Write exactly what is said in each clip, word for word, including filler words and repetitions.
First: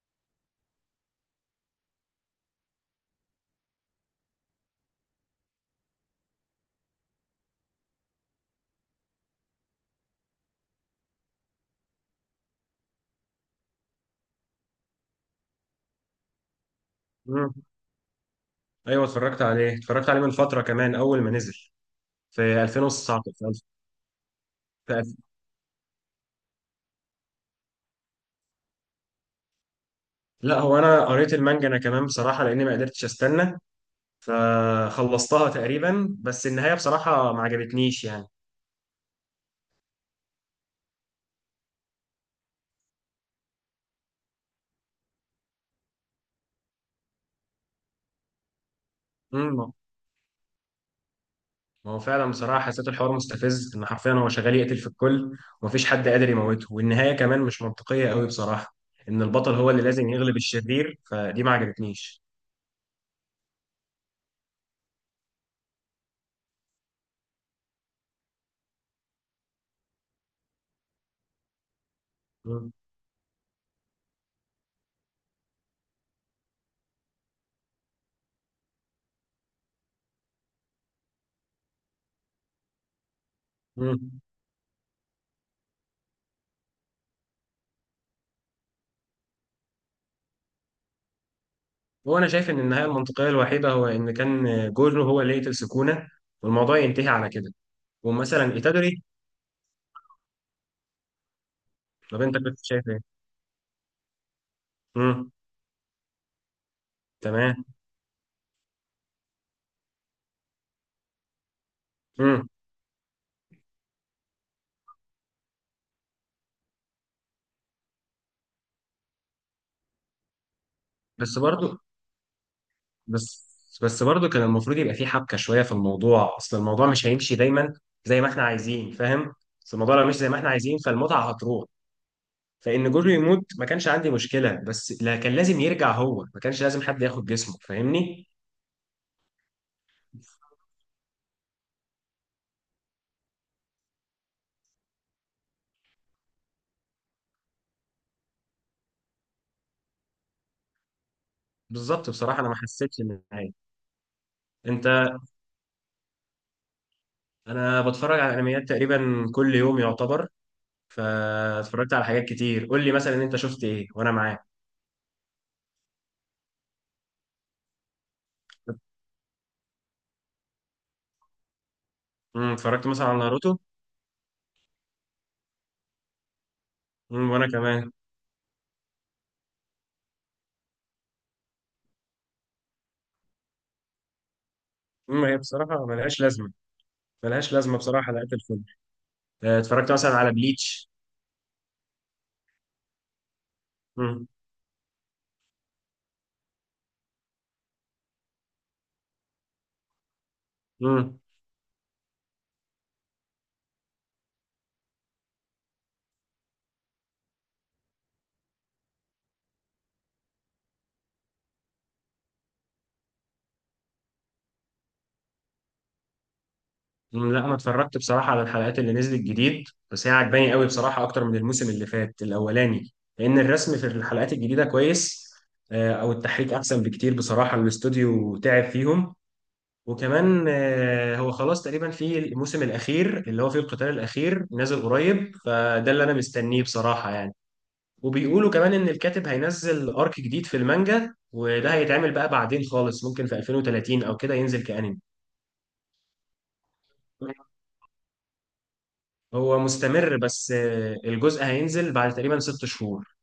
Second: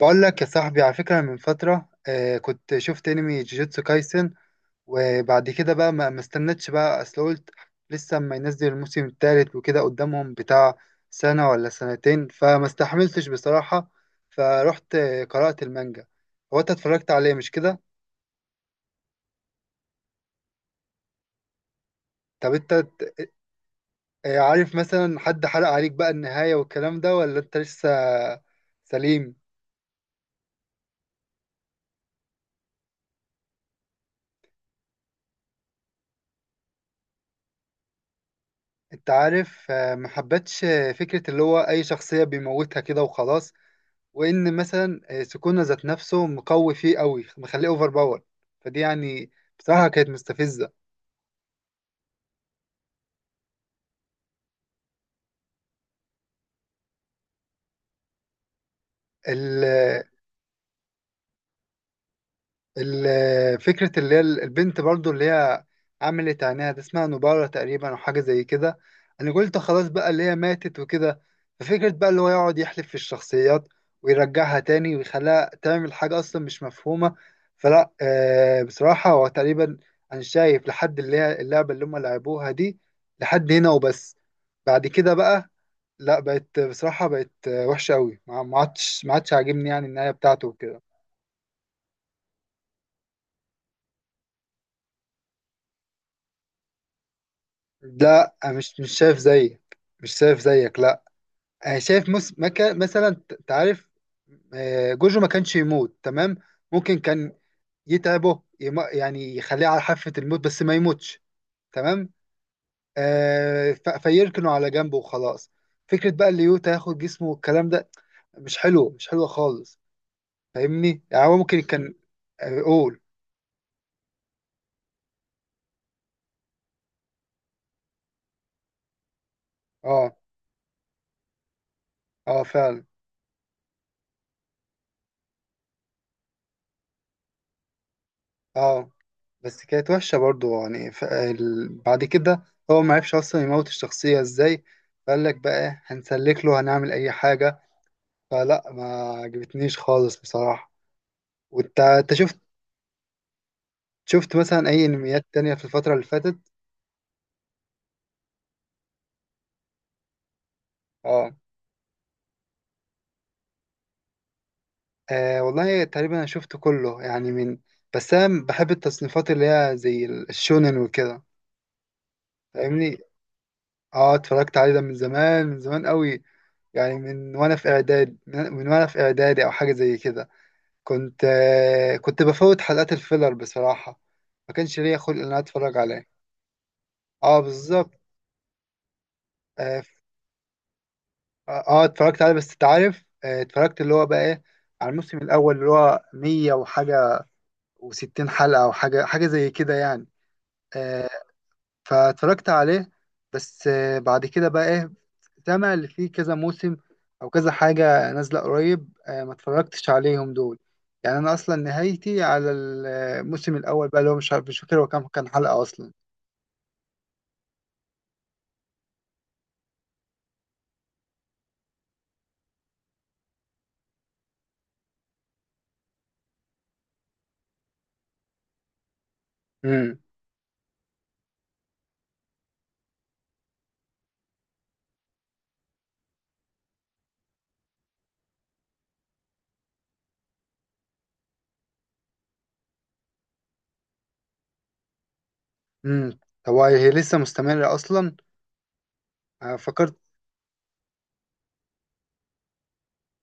بقول لك يا صاحبي، على فكرة، من فترة آه كنت شفت انمي جوجوتسو كايسن. وبعد كده بقى ما ما استنتش بقى، اصل قلت لسه ما ينزل الموسم الثالث وكده قدامهم بتاع سنة ولا سنتين، فما استحملتش بصراحة. فروحت آه، قرأت المانجا. هو انت اتفرجت عليه، مش مم. كده؟ ايوه اتفرجت عليه اتفرجت عليه من فتره، كمان اول ما نزل طب في انت ألفين وتسعة عشر. ت- في ألف- آه، عارف في مثلا ألف- حد حرق عليك بقى النهاية والكلام ده ولا انت لسه سليم؟ لا، هو انا قريت المانجا انا كمان بصراحه، لاني ما قدرتش استنى، فخلصتها تقريبا. بس النهايه بصراحه ما عجبتنيش يعني. انت عارف، آه، ما حبتش آه، فكرة اللي هو اي شخصية بيموتها كده وخلاص. وان مثلا آه، سكونه ذات نفسه مقوي فيه قوي، مخليه اوفر باور، فدي يعني امم بصراحه كانت مستفزه. ما هو فعلا بصراحه حسيت الحوار مستفز، ان حرفيا هو شغال يقتل في الكل ومفيش حد قادر يموته. والنهايه كمان مش منطقيه قوي بصراحه، ان البطل ال- هو اللي لازم يغلب الشرير. فدي ما عجبتنيش. ال- فكرة اللي هي البنت برضو، اللي هي عملت عينيها دي، اسمها نبارة تقريبا أو حاجة زي كده. أنا قلت خلاص بقى اللي هي ماتت وكده. ففكرة بقى اللي هو يقعد مم. يحلف في الشخصيات ويرجعها تاني ويخليها تعمل حاجة أصلا مش مفهومة. فلا آه بصراحة هو تقريبا أنا شايف لحد اللي هي اللعبة اللي هم لعبوها دي لحد هنا وبس. مم. بعد كده بقى لا، بقت بصراحة بقت آه، وحشة أوي. ما ما عادش ما عادش عاجبني يعني النهاية بتاعته وكده. هو انا شايف ان النهايه المنطقيه الوحيده هو ان كان جورو هو اللي يقتل سكونه والموضوع ينتهي على كده. لا، ومثلا مش مش ايتادوري. شايف زيك، مش شايف زيك، لا. انا شايف طب مس... انت كنت مكا... شايف مثلا ايه؟ ت- تعرف، آه، جوجو ما امم. كانش يموت، تمام؟ ممكن كان تمام. يتعبه، يم... يعني يخليه على حافة الموت بس ما يموتش، تمام. امم. آه ف... فيركنه على جنبه وخلاص. فكرة بقى اللي يوتا ياخد جسمه والكلام ده مش حلو، مش حلو خالص. فاهمني؟ يعني هو بس ممكن برضو. كان. آه، قول. بس بس برضو كان المفروض يبقى في حبكه شويه في الموضوع، اصل الموضوع مش هيمشي دايما زي ما احنا عايزين، فاهم؟ بس الموضوع لو اه، مش زي ما احنا عايزين، فالمتعه هتروح. اه فعلا. فان جورو يموت ما كانش عندي مشكله، بس لا، كان لازم يرجع، هو ما كانش لازم حد ياخد جسمه، فاهمني؟ اه، بس كانت وحشة برضو يعني. ف- ال- بعد كده هو ما عرفش أصلا يموت الشخصية ازاي، فقال لك بقى إيه، هنسلك له، هنعمل أي حاجة. فلا ما عجبتنيش خالص بصراحة. وانت بالظبط انت شفت؟ بصراحه، انا ما حسيتش ان النهايه. شفت مثلا أي انت أنميات تانية في الفترة اللي فاتت؟ انا بتفرج على انميات تقريبا كل يوم يعتبر. اه، فاتفرجت على حاجات كتير. قول لي مثلا انت شفت ايه وانا معاك. آه، والله تقريبا أنا شفت كله يعني، من بس أنا بحب التصنيفات اللي هي زي ال- الشونن وكده. امم اتفرجت فاهمني؟ مثلا على ناروتو. اه، اتفرجت عليه ده من زمان، من زمان قوي. يعني امم من وانا وأنا في كمان. إعداد، من وأنا في إعدادي أو حاجة زي كده. كنت آه، كنت بفوت حلقات الفيلر بصراحة، ما كانش ليا خلق ان امم انا هي اتفرج بصراحه عليه. ملهاش لازمه. اه ملهاش لازمه بالظبط. بصراحه حلقات الفيلم. آه، اه ف- اتفرجت مثلا على بليتش. آه، آه، اتفرجت عليه بس انت عارف، آه، اتفرجت اللي هو بقى امم. ايه، على الموسم الاول اللي هو مية وحاجة وستين حلقة او حاجة، حاجة زي كده يعني. آه، امم. فاتفرجت عليه. بس آه، بعد كده بقى ايه، سامع اللي فيه كذا موسم او كذا حاجة نازلة قريب، آه، ما اتفرجتش عليهم دول. يعني انا اصلا نهايتي على الموسم الاول بقى، اللي هو مش عارف، مش فاكر هو كام كان حلقة اصلا. أمم، لا، انا اتفرجت بصراحه على الحلقات اللي نزلت جديد. بس هي عجباني قوي بصراحه، اكتر من الموسم اللي فات الاولاني. لان الرسم في الحلقات الجديده كويس. آه، او التحريك احسن بكتير بصراحه، الاستوديو تعب فيهم. امم وكمان آه، هو خلاص تقريبا في الموسم الاخير اللي هو فيه القتال الاخير نازل قريب، فده اللي انا مستنيه بصراحه يعني. وبيقولوا كمان ان الكاتب هينزل ارك جديد في المانجا، وده هيتعمل بقى بعدين خالص، ممكن في ألفين وثلاثين او كده ينزل كأنمي. امم طب هي لسه مستمرة اصلا؟ أنا هو فكرت، مستمر، بس آه، الجزء هينزل بعد تقريبا ست شهور.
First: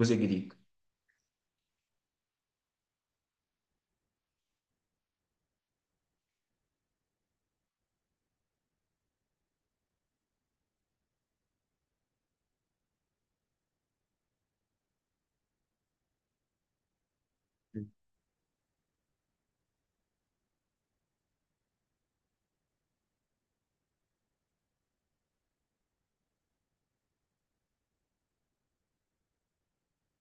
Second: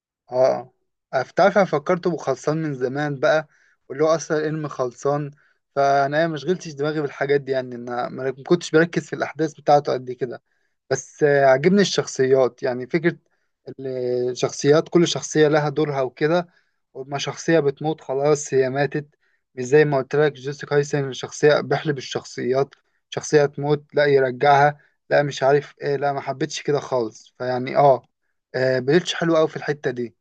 جزء جديد. اه، أنا ف- تعرف انا فكرته بخلصان من زمان بقى، واللي هو اصلا الانمي خلصان. فانا ما شغلتش دماغي بالحاجات دي يعني. انا ما ما كنتش بركز في الاحداث بتاعته قد كده. بس آه، عجبني الشخصيات، يعني فكرة الشخصيات، كل شخصية لها دورها وكده، وما شخصية بتموت خلاص هي ماتت. مش زي ما قلت لك جيسيكا هايسن شخصية بيحلب الشخصيات، شخصية تموت لا يرجعها، لا مش عارف ايه، لا ما حبيتش كده خالص. فيعني اه، آه، بليتش حلو قوي في الحتة دي.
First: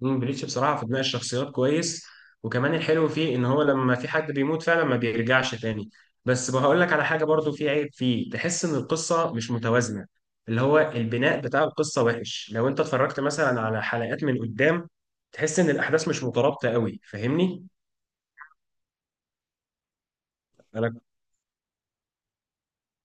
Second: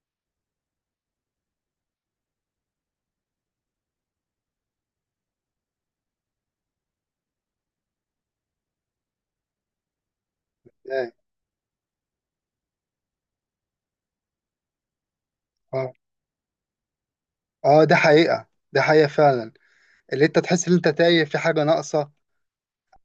مم، بليتش بصراحة في بناء الشخصيات كويس. وكمان الحلو فيه ان هو لما في حد بيموت فعلا ما بيرجعش تاني. بس بقول لك على حاجة، برضو في عيب فيه، تحس ان القصة مش متوازنة. اللي هو اه، البناء بتاع القصة وحش. لو انت اتفرجت مثلا على حلقات من قدام، تحس ان اه، الاحداث مش مترابطة قوي، فاهمني. آه، ده حقيقة، ده حقيقة فعلا. اللي انت تحس ان انت انا تايه، في حاجة ناقصة.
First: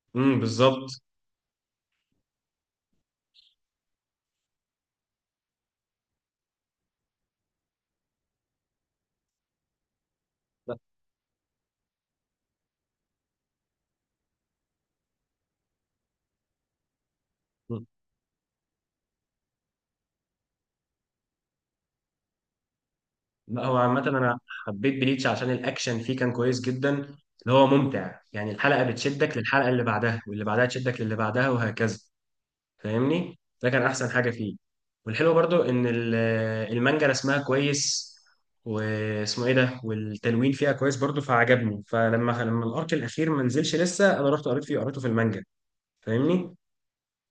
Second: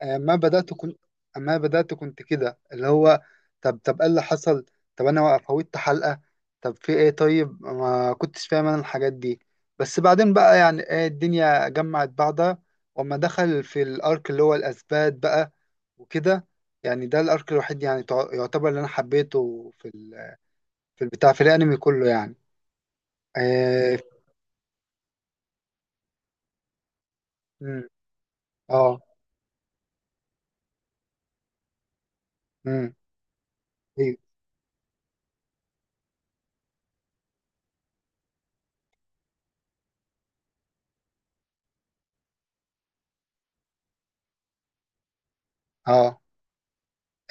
أما امم بدأت كنت، بالظبط. أما بدأت كنت كده اللي هو، طب طب إيه اللي حصل، طب أنا فوتت حلقة، طب في إيه، طيب ما كنتش فاهم أنا الحاجات دي. بس بعدين بقى لا. يعني إيه، الدنيا جمعت بعضها. وأما دخل في الأرك اللي هو الأثبات بقى وكده، يعني ده الأرك الوحيد مم. يعني تع- يعتبر اللي أنا حبيته في ال... في البتاع، في الأنمي كله يعني. لا، هو آه. عامة انا حبيت بليتش عشان الاكشن فيه كان كويس جدا، اللي هو مم، ممتع يعني. الحلقة آه بتشدك للحلقة اللي بعدها، واللي بعدها تشدك للي بعدها، وهكذا. مم، فاهمني، ده كان احسن أيوه. حاجه فيه. والحلو برضو ان ال- المانجا رسمها كويس، واسمه ايه ده، والتلوين فيها كويس برضو، فعجبني. فلما لما الارك الاخير ما نزلش لسه، انا رحت قريت فيه، قريته في المانجا، آه فاهمني.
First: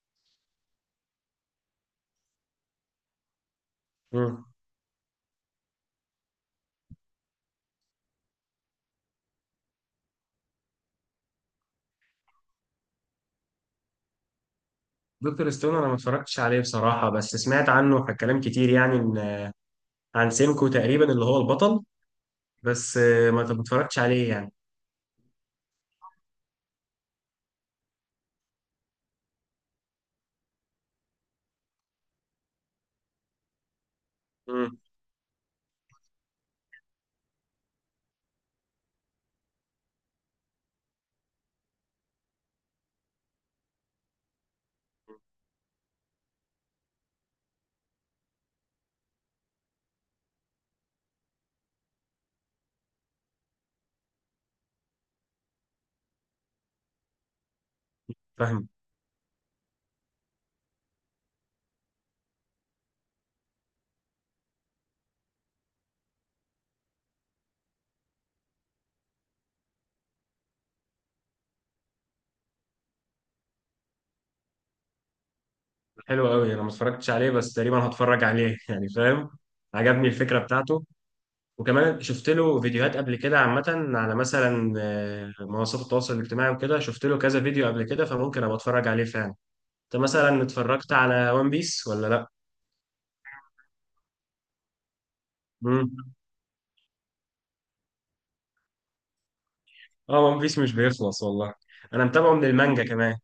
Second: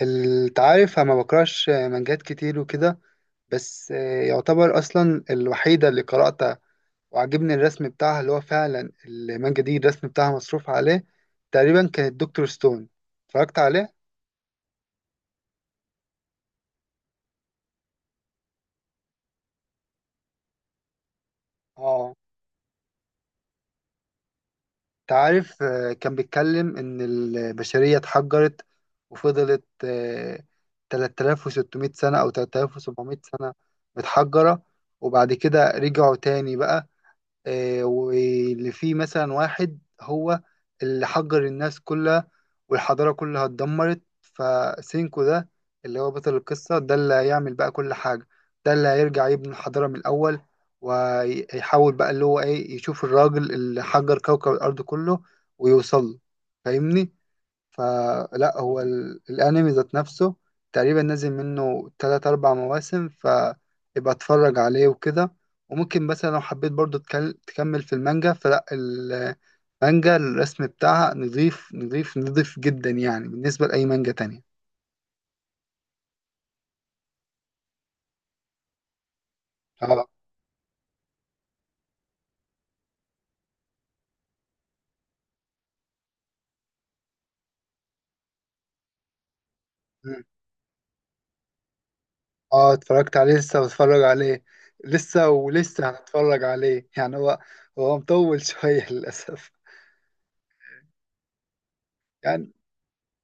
التعارف، أنا ما بكرهش مانجات كتير وكده، بس آه، مم. يعتبر أصلا الوحيدة اللي قرأتها. وعجبني الرسم بتاعها، اللي هو فعلا المانجا دي الرسم بتاعها مصروف عليه. تقريبا كانت دكتور ستون. اتفرجت عليه؟ دكتور ستون انا ما اتفرجتش عليه بصراحه، بس سمعت عنه ح- كلام كتير يعني، إن- عن سينكو تقريبا اللي هو البطل. اه. بس آه، ما ما اتفرجتش عليه يعني. انت عارف، آه، كان بيتكلم إن البشرية اتحجرت، وفضلت آه، ثلاثة آلاف وستمائة سنة أو ثلاثة آلاف وسبعمائة سنة متحجرة. مم. وبعد كده رجعوا تاني بقى. آه، واللي فيه مثلا واحد هو اللي حجر الناس كلها، والحضارة كلها اتدمرت. فسينكو ده اللي هو بطل القصة، ده اللي هيعمل بقى كل حاجة، ده اللي هيرجع يبني الحضارة من الأول، ويحاول بقى اللي هو إيه، يشوف الراجل اللي حجر كوكب الأرض كله ويوصل له. فاهمني؟ فلا فاهم. هو ال- الانمي ذات نفسه تقريبا نازل منه تلات اربع مواسم، فيبقى اتفرج عليه وكده. وممكن مثلا لو حبيت برضو تكل- تكمل في المانجا، فلا المانجا الرسم بتاعها نظيف، نظيف، نظيف جدا يعني بالنسبة لأي مانجا تانية. حلو قوي، انا ما اتفرجتش عليه، بس تقريبا هتفرج عليه يعني، فاهم. اه. عجبني الفكره بتاعته. وكمان شفت له فيديوهات قبل كده عامة، على مثلا آه، منصات التواصل الاجتماعي وكده، شفت له كذا فيديو قبل كده، فممكن ابقى اتفرج عليه فعلا. انت مم. مثلا اتفرجت على ون بيس ولا لا؟ اه اتفرجت عليه، لسه بتفرج عليه، لسه ولسه مم. هنتفرج عليه يعني. هو هو مطول شوية للأسف. اه، ون بيس مش بيخلص والله. انا متابعه من يعني، المانجا كمان.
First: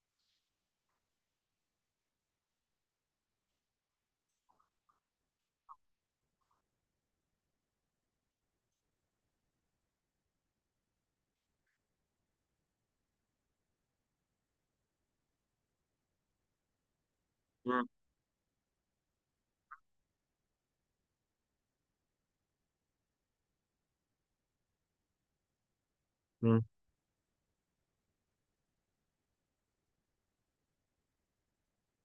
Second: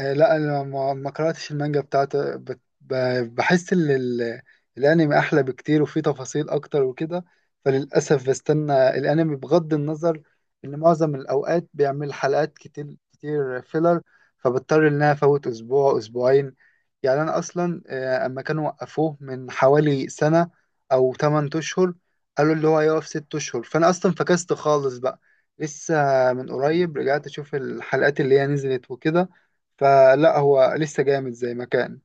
آه، لا انا ما ما قراتش المانجا بتاعته. بت- ب- بحس ان ال- الانمي احلى بكتير وفيه تفاصيل اكتر وكده. فللاسف بستنى الانمي، بغض النظر ان معظم الاوقات بيعمل حلقات كتير، كتير فيلر، فبضطر ان انا افوت اسبوع، اسبوعين. يعني انا اصلا مم. آه، اما كانوا وقفوه من حوالي سنة او تمن اشهر، قالوا اللي هو هيقف ستة اشهر، فانا اصلا فكست خالص بقى. لسه من مم. قريب رجعت اشوف الحلقات اللي هي نزلت وكده. فلا هو لسه جامد زي ما كان.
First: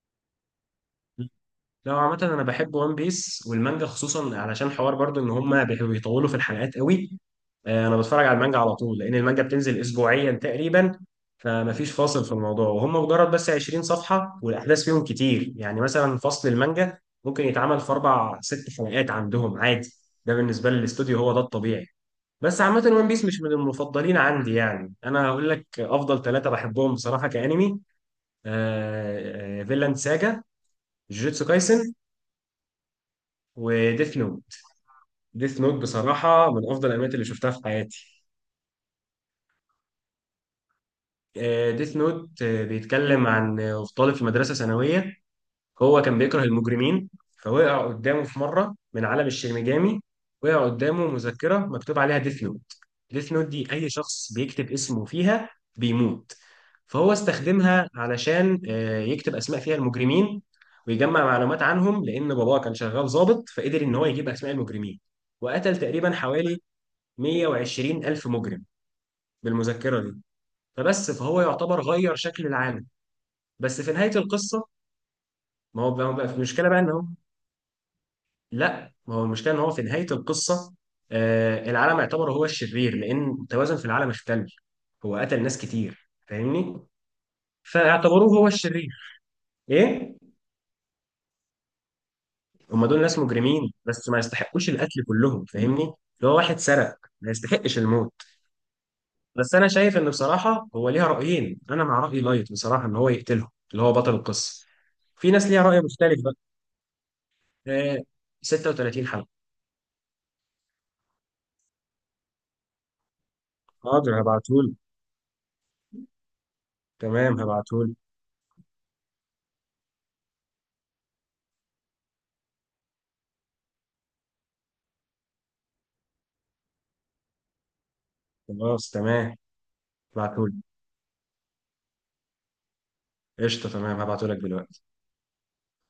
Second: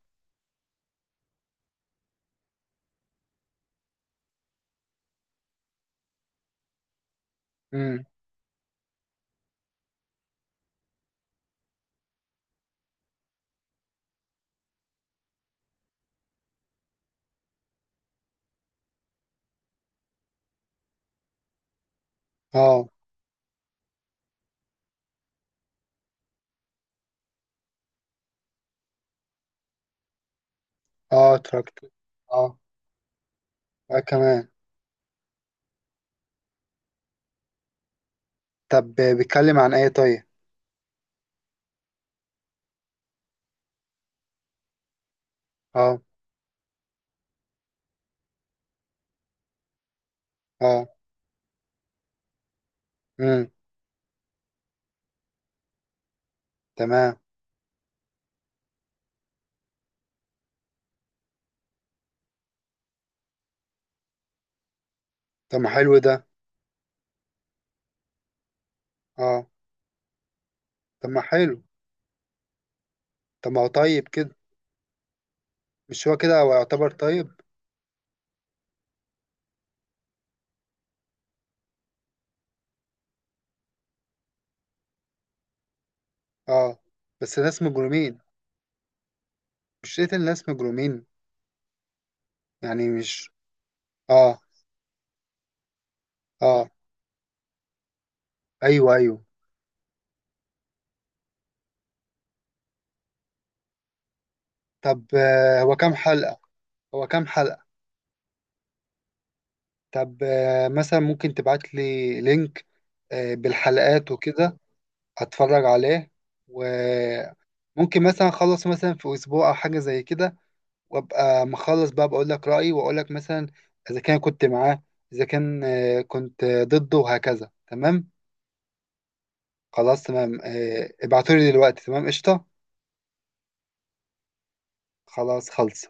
لا عامة، أنا بحب ون بيس والمانجا خصوصا، علشان حوار برضو إن هما بي- بيطولوا في الحلقات قوي. آه، أنا امم. بتفرج على المانجا على طول، لأن المانجا بتنزل أسبوعيا تقريبا. فمفيش فاصل في الموضوع، وهم مجرد بس عشرين صفحة والأحداث فيهم كتير. يعني مثلا فصل المانجا ممكن يتعمل في أربع ست حلقات عندهم عادي. ده بالنسبة للاستوديو هو ده الطبيعي. بس عامة اه، ون بيس مش من المفضلين عندي. يعني أنا هقول لك أفضل ثلاثة بحبهم بصراحة كأنمي. آه، آه، فيلاند ساجا، اه جوجوتسو اتفرجت. كايسن، اه، آه وديث نوت. كمان. ديث نوت بصراحة من أفضل الأنميات اللي شفتها في حياتي. طب بيتكلم عن ايه طيب؟ آه، ديث نوت آه، بيتكلم عن آه، طالب في مدرسة ثانوية. اه، هو كان بيكره المجرمين. فوقع قدامه في مرة من عالم الشينيجامي، وقع اه. قدامه مذكرة مكتوب عليها ديث نوت. ديث نوت امم. دي، أي شخص بيكتب اسمه فيها بيموت. فهو تمام. استخدمها علشان آه، يكتب أسماء فيها المجرمين، ويجمع معلومات عنهم، لأن باباه كان شغال ضابط، فقدر إن هو يجيب أسماء المجرمين. طب ما وقتل حلو تقريبا ده! حوالي مية وعشرين ألف مجرم اه. بالمذكرة دي. طب فبس، ما فهو حلو. يعتبر غير شكل العالم. طب ما هو بس في طيب نهاية كده! القصة، ما هو مش بقى هو بقى كده في هو مشكلة بقى إن يعتبر هو. طيب؟ لا، ما هو المشكلة إن هو في نهاية القصة، آه العالم يعتبر هو الشرير، لأن التوازن في العالم اختل. هو قتل ناس كتير، اه، فاهمني. بس ناس مجرمين. فاعتبروه هو الشرير. مش إيه. قتل ناس مجرمين؟ هم يعني دول ناس مش. مجرمين، بس ما اه، يستحقوش القتل كلهم، فاهمني. اللي هو واحد اه، سرق ما يستحقش الموت. ايوه، ايوه. بس انا شايف ان بصراحه هو ليها رايين، انا مع راي لايت بصراحه، ان هو يقتله اللي هو بطل القصه. طب في ناس آه ليها هو راي كام مختلف بقى. حلقة؟ هو كام حلقة؟ آه ست وثلاثين حلقه. طب، آه مثلا ممكن تبعت لي لينك آه بالحلقات حاضر، وكده. هبعتهولي. هتفرج عليه، تمام، هبعتهولي. وممكن مثلا اخلص مثلا في اسبوع او حاجه زي كده، وابقى مخلص بقى بقول لك رايي، واقول لك مثلا اذا كان كنت معاه، اذا كان آه، كنت آه، ضده، وهكذا. تمام. خلاص، تمام، خلاص تمام، هبعتهولي. آه، ابعتولي دلوقتي، تمام، قشطه. قشطه، تمام، هبعتهولك دلوقتي. خلاص خلص.